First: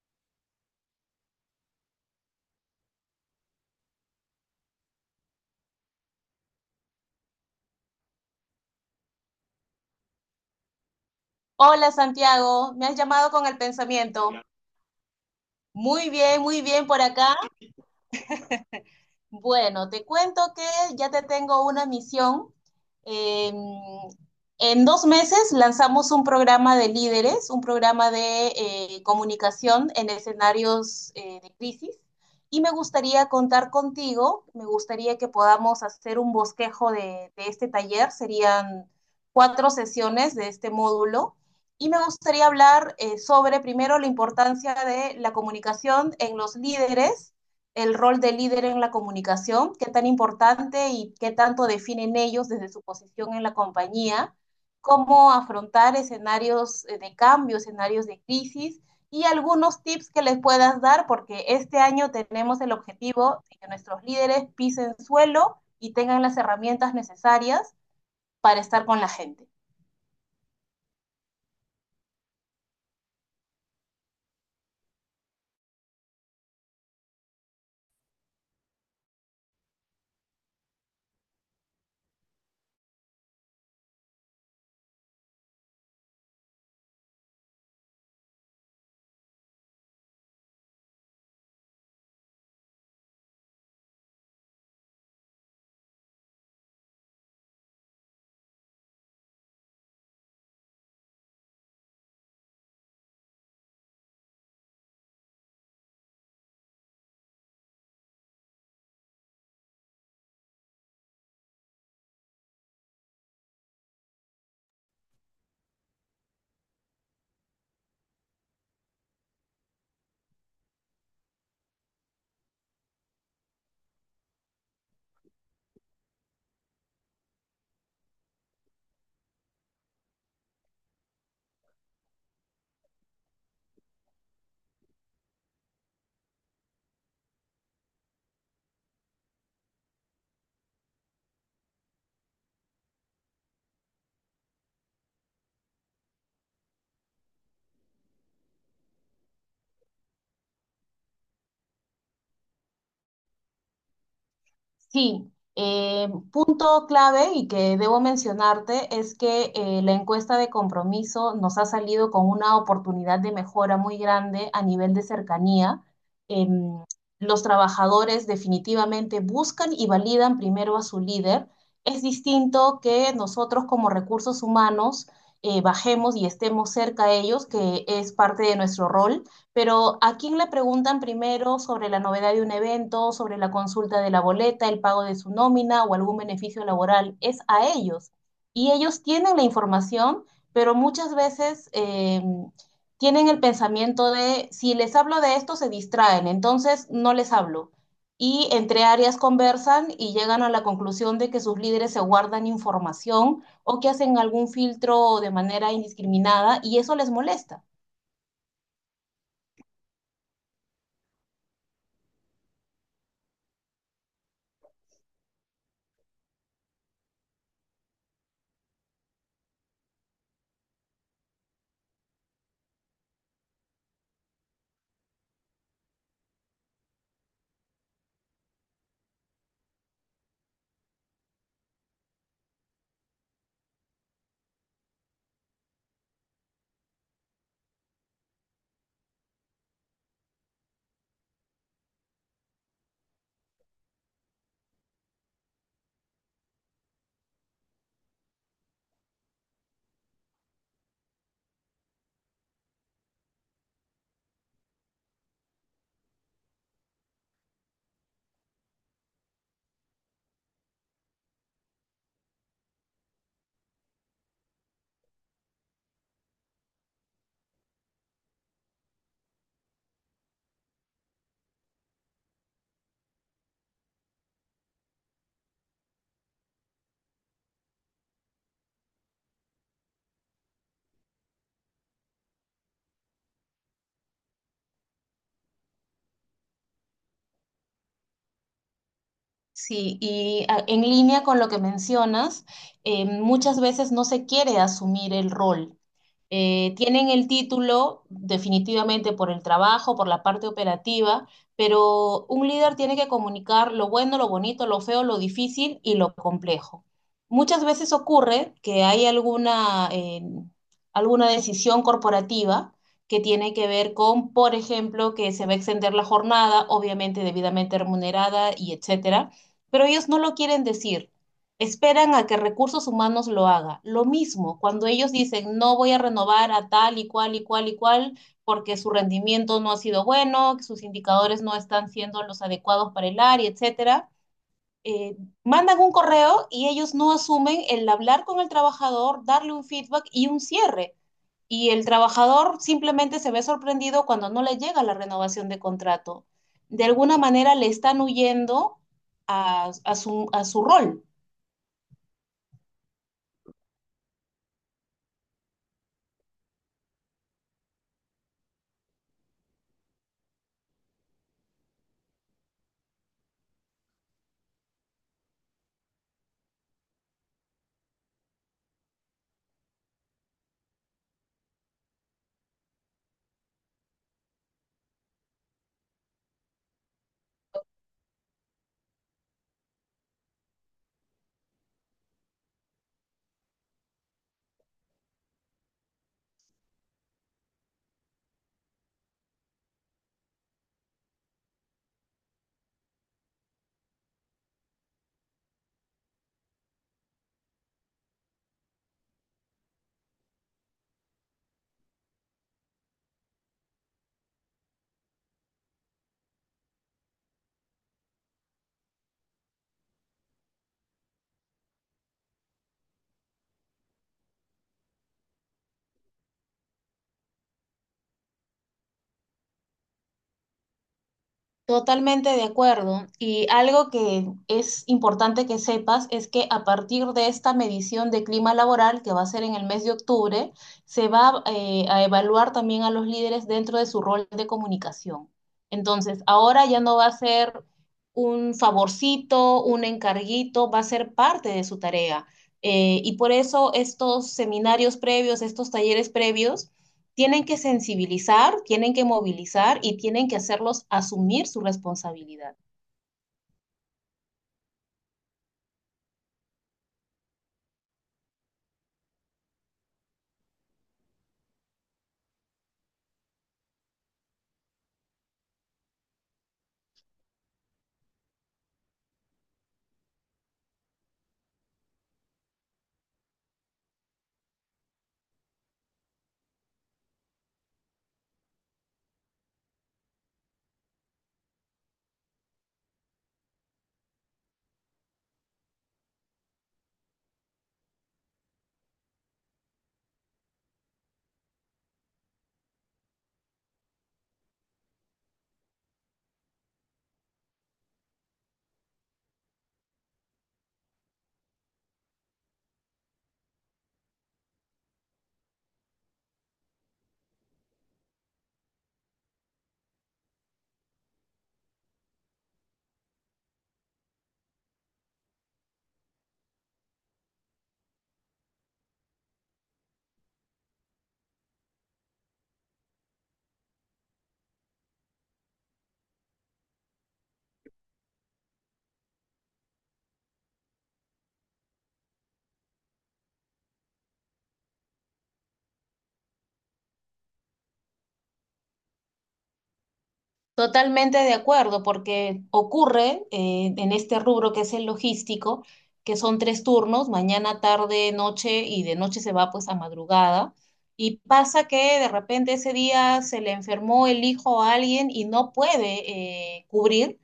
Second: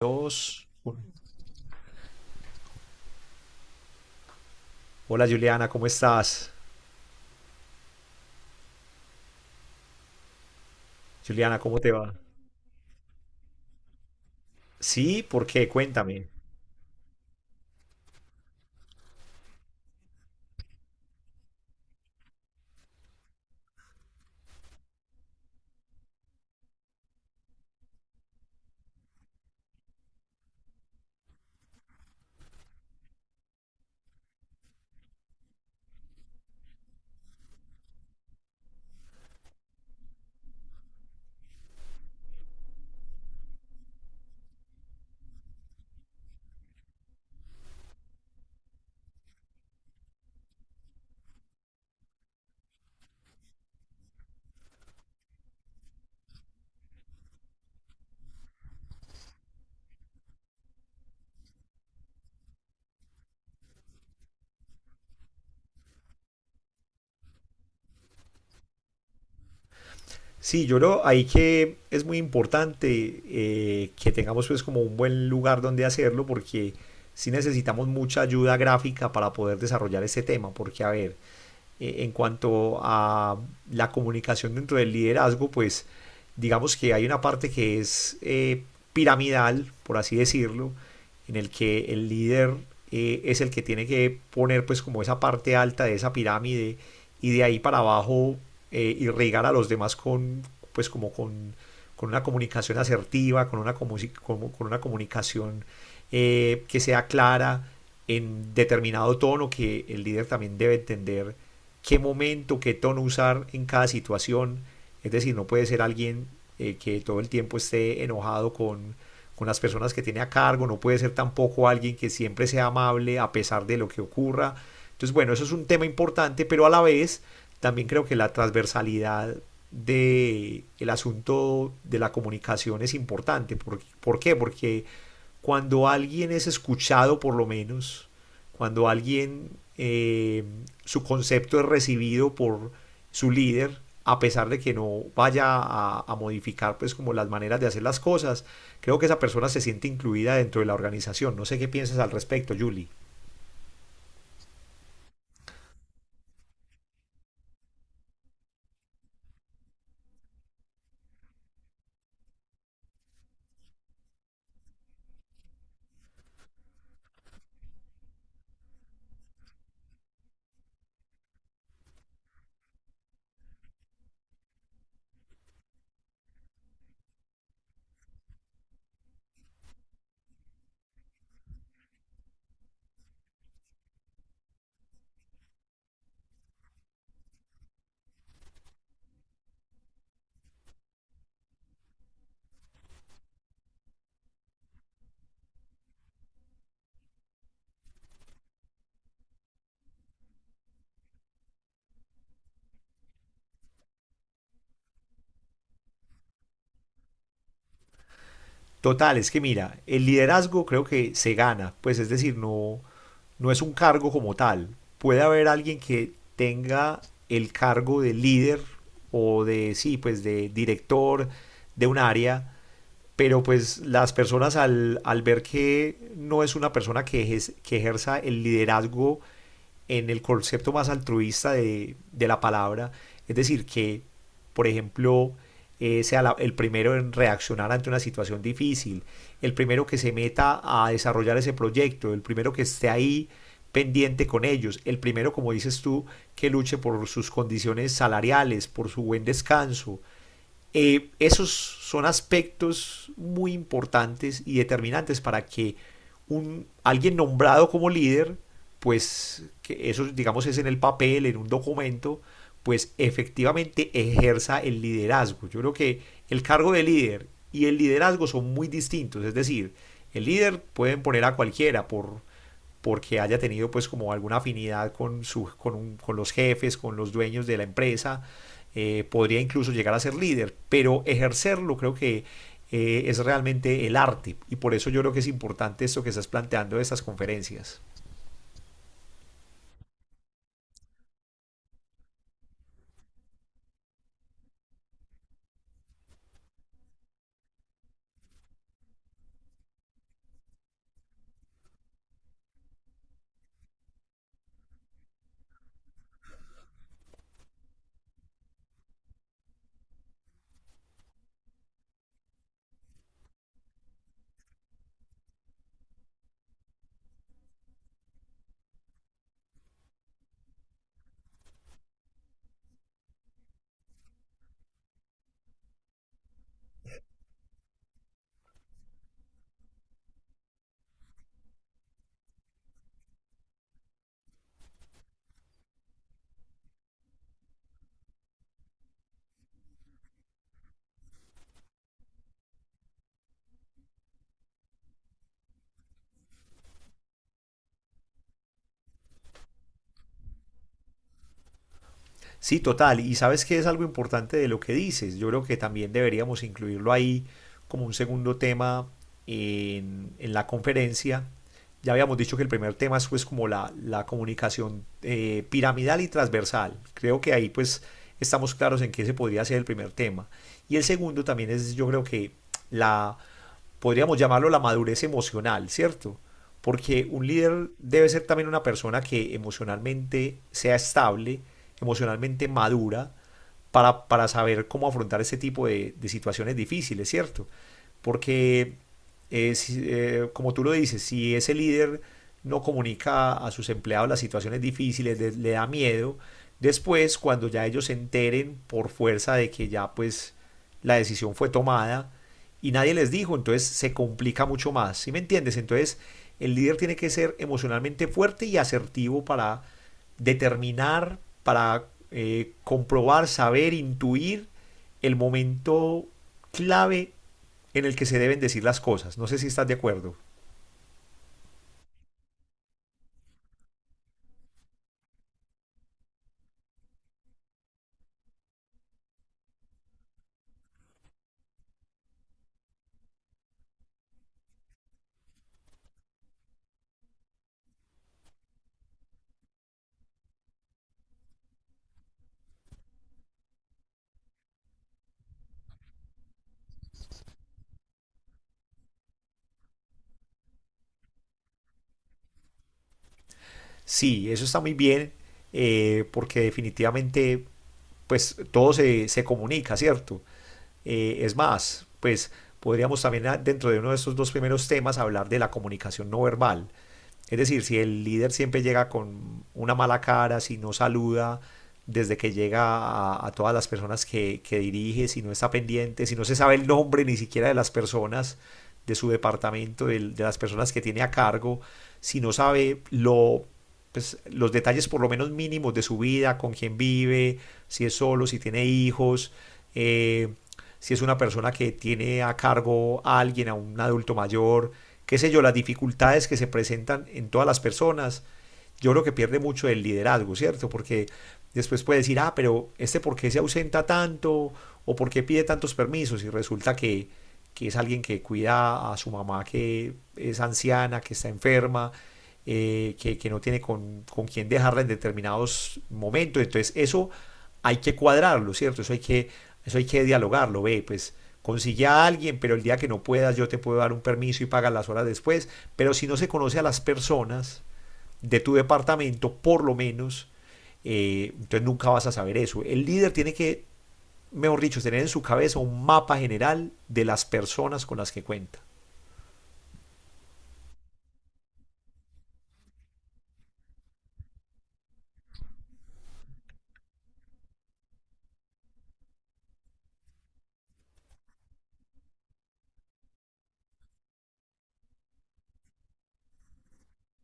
Dos. Hola Juliana, ¿cómo estás? Juliana, ¿cómo te Hola va? Santiago, me has llamado con el pensamiento. Sí, ¿por qué? Cuéntame. Muy bien por acá, bueno, te cuento que ya te tengo una misión. Eh, en 2 meses lanzamos un programa de líderes, un programa de comunicación en escenarios de crisis. Y me gustaría contar contigo, me gustaría que podamos hacer un bosquejo de este taller. Serían 4 sesiones de este módulo. Y me gustaría hablar sobre, primero, la importancia de la comunicación en los líderes, el rol de líder en la comunicación, qué tan importante y qué tanto definen ellos desde su posición en la compañía, cómo afrontar escenarios de cambio, escenarios de crisis y algunos tips que les puedas dar, porque este año tenemos el objetivo de que nuestros líderes pisen suelo y tengan las herramientas necesarias para estar con la gente. Sí, yo lo, ahí que es muy importante, que tengamos pues como un buen lugar donde hacerlo porque sí necesitamos mucha ayuda gráfica para poder desarrollar este tema, porque a ver, en cuanto a la comunicación dentro del liderazgo, pues digamos que hay una parte que es piramidal, por así decirlo, en el que el líder es el que tiene que poner pues como esa parte alta de esa pirámide y de ahí para abajo, irrigar a los demás con pues como con una comunicación asertiva, con una comunicación que sea clara, en determinado tono, que el líder también debe entender qué momento, qué tono usar en cada situación. Es decir, no puede ser alguien que todo el tiempo esté enojado con las personas que tiene a cargo. No puede ser tampoco alguien que siempre sea amable a pesar de lo que ocurra. Entonces, bueno, eso es un tema importante, pero a la vez también creo que la transversalidad de el asunto de la comunicación es importante. ¿Por qué? Porque cuando alguien es escuchado, por lo menos, cuando alguien eh, su concepto es recibido por su líder, a pesar de que no vaya a modificar pues como las maneras de hacer las cosas, creo que esa persona se siente incluida dentro de la organización. No sé qué piensas al respecto, Julie. Sí, punto clave y que debo mencionarte es que la encuesta de compromiso nos ha salido con una oportunidad de mejora muy grande a nivel de cercanía. Em, los trabajadores definitivamente buscan y validan primero a su líder. Es distinto que nosotros como recursos humanos bajemos y estemos cerca a ellos, que es parte de nuestro rol, pero ¿a quién le preguntan primero sobre la novedad de un evento, sobre la consulta de la boleta, el pago de su nómina o algún beneficio laboral? Es a ellos. Y ellos tienen la información, pero muchas veces tienen el pensamiento de, si les hablo de esto, se distraen, entonces no les hablo. Y entre áreas conversan y llegan a la conclusión de que sus líderes se guardan información o que hacen algún filtro de manera indiscriminada y eso les molesta. Total, es que mira, el liderazgo creo que se gana, pues es decir, no, no es un cargo como tal. Puede haber alguien que tenga el cargo de líder o de, sí, pues de director de un área, pero pues las personas al ver que no es una persona que, que ejerza el liderazgo en el concepto más altruista de la palabra, es decir, que, por ejemplo, sea el primero en reaccionar ante una situación difícil, el primero que se meta a desarrollar ese proyecto, el primero que esté ahí pendiente con ellos, el primero, como dices tú, que luche por sus condiciones salariales, por su buen descanso. Esos son aspectos muy importantes y determinantes para que alguien nombrado como líder, pues que eso digamos es en el papel, en un documento, pues efectivamente ejerza el liderazgo. Yo creo que el cargo de líder y el liderazgo son muy distintos, es decir, el líder pueden poner a cualquiera porque haya tenido pues como alguna afinidad con los jefes, con los dueños de la empresa. Podría incluso llegar a ser líder, pero ejercerlo creo que es realmente el arte, y por eso yo creo que es importante esto que estás planteando de estas conferencias. Sí, y en línea con lo que mencionas, muchas veces no se quiere asumir el rol. Tienen el título definitivamente por el trabajo, por la parte operativa, pero un líder tiene que comunicar lo bueno, lo bonito, lo feo, lo difícil y lo complejo. Muchas veces ocurre que hay alguna decisión corporativa que tiene que ver con, por ejemplo, que se va a extender la jornada, obviamente debidamente remunerada y etcétera, pero ellos no lo quieren decir. Esperan a que recursos humanos lo haga. Lo mismo, cuando ellos dicen, no voy a renovar a tal y cual y cual y cual porque su rendimiento no ha sido bueno, que sus indicadores no están siendo los adecuados para el área, etcétera, eh, mandan un correo y ellos no asumen el hablar con el trabajador, darle un feedback y un cierre. Y el trabajador simplemente se ve sorprendido cuando no le llega la renovación de contrato. De alguna manera le están huyendo a su rol. Sí, total. Y sabes que es algo importante de lo que dices. Yo creo que también deberíamos incluirlo ahí como un segundo tema en la conferencia. Ya habíamos dicho que el primer tema es pues como la comunicación piramidal y transversal. Creo que ahí pues estamos claros en qué se podría ser el primer tema. Y el segundo también es, yo creo que la podríamos llamarlo la madurez emocional, ¿cierto? Porque un líder debe ser también una persona que emocionalmente sea estable, emocionalmente madura, para saber cómo afrontar este tipo de situaciones difíciles, ¿cierto? Porque, si, como tú lo dices, si ese líder no comunica a sus empleados las situaciones difíciles, le da miedo, después cuando ya ellos se enteren por fuerza de que ya pues la decisión fue tomada, y nadie les dijo, entonces se complica mucho más, ¿sí me entiendes? Entonces el líder tiene que ser emocionalmente fuerte y asertivo para determinar, para comprobar, saber, intuir el momento clave en el que se deben decir las cosas. No sé si estás de acuerdo. Totalmente de acuerdo. Y algo que es importante que sepas es que a partir de esta medición de clima laboral, que va a ser en el mes de octubre, se va a evaluar también a los líderes dentro de su rol de comunicación. Entonces, ahora ya no va a ser un favorcito, un encarguito, va a ser parte de su tarea. Y por eso estos seminarios previos, estos talleres previos, tienen que sensibilizar, tienen que movilizar y tienen que hacerlos asumir su responsabilidad. Sí, eso está muy bien. Porque definitivamente, pues todo se comunica, ¿cierto? Es más, pues podríamos también ah, dentro de uno de estos dos primeros temas hablar de la comunicación no verbal. Es decir, si el líder siempre llega con una mala cara, si no saluda desde que llega a todas las personas que dirige, si no está pendiente, si no se sabe el nombre ni siquiera de las personas de su departamento, las personas que tiene a cargo, si no sabe lo pues, los detalles por lo menos mínimos de su vida, con quién vive, si es solo, si tiene hijos, eh, si es una persona que tiene a cargo a alguien, a un adulto mayor, qué sé yo, las dificultades que se presentan en todas las personas. Yo creo que pierde mucho el liderazgo, ¿cierto? Porque después puede decir, ah, pero este por qué se ausenta tanto o por qué pide tantos permisos, y resulta que es alguien que cuida a su mamá que es anciana, que está enferma, no tiene con quién dejarla en determinados momentos. Entonces eso hay que cuadrarlo, ¿cierto? Eso hay que dialogarlo. Ve, pues consigue a alguien, pero el día que no puedas yo te puedo dar un permiso y pagar las horas después. Pero si no se conoce a las personas de tu departamento, por lo menos, entonces nunca vas a saber eso. El líder tiene que, mejor dicho, tener en su cabeza un mapa general de las personas con las que cuenta. Totalmente de acuerdo, porque ocurre en este rubro que es el logístico, que son 3 turnos, mañana, tarde, noche, y de noche se va pues a madrugada. Y pasa que de repente ese día se le enfermó el hijo a alguien y no puede cubrir.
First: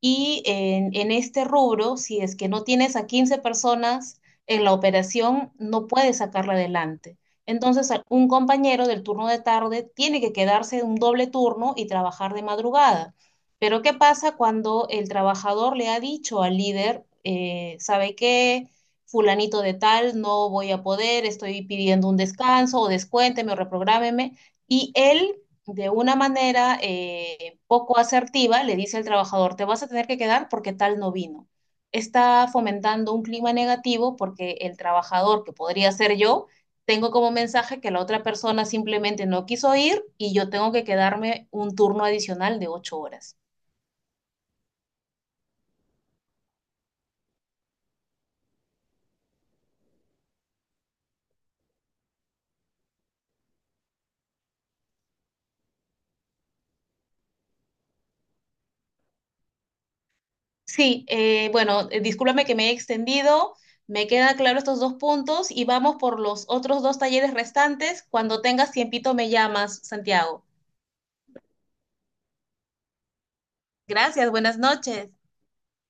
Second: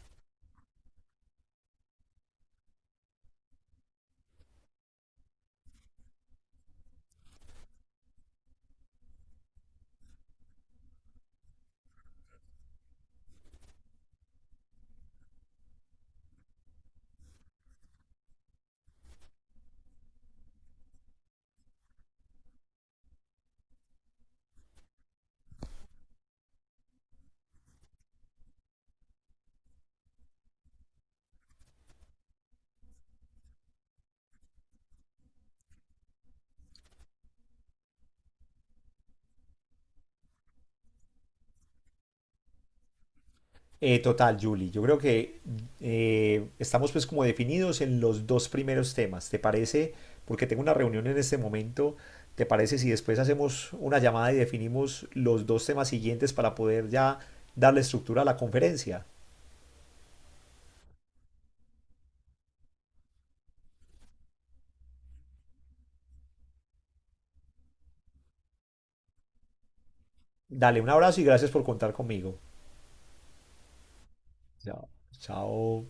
Y en este rubro, si es que no tienes a 15 personas en la operación, no puedes sacarla adelante. Entonces, un compañero del turno de tarde tiene que quedarse un doble turno y trabajar de madrugada. Pero ¿qué pasa cuando el trabajador le ha dicho al líder, ¿sabe qué? Fulanito de tal, no voy a poder, estoy pidiendo un descanso o descuénteme o reprográmeme. Y él, de una manera poco asertiva, le dice al trabajador, te vas a tener que quedar porque tal no vino. Está fomentando un clima negativo porque el trabajador, que podría ser yo, tengo como mensaje que la otra persona simplemente no quiso ir y yo tengo que quedarme un turno adicional de 8 horas. Total, Julie, yo creo que estamos pues como definidos en los dos primeros temas. ¿Te parece? Porque tengo una reunión en este momento. ¿Te parece si después hacemos una llamada y definimos los dos temas siguientes para poder ya darle estructura a la conferencia? Sí, bueno, discúlpame que me he extendido, me quedan claros estos dos puntos y vamos por los otros dos talleres restantes. Cuando tengas tiempito me llamas, Santiago. Dale un abrazo y gracias por contar conmigo. Gracias, buenas Chao. noches. Chao.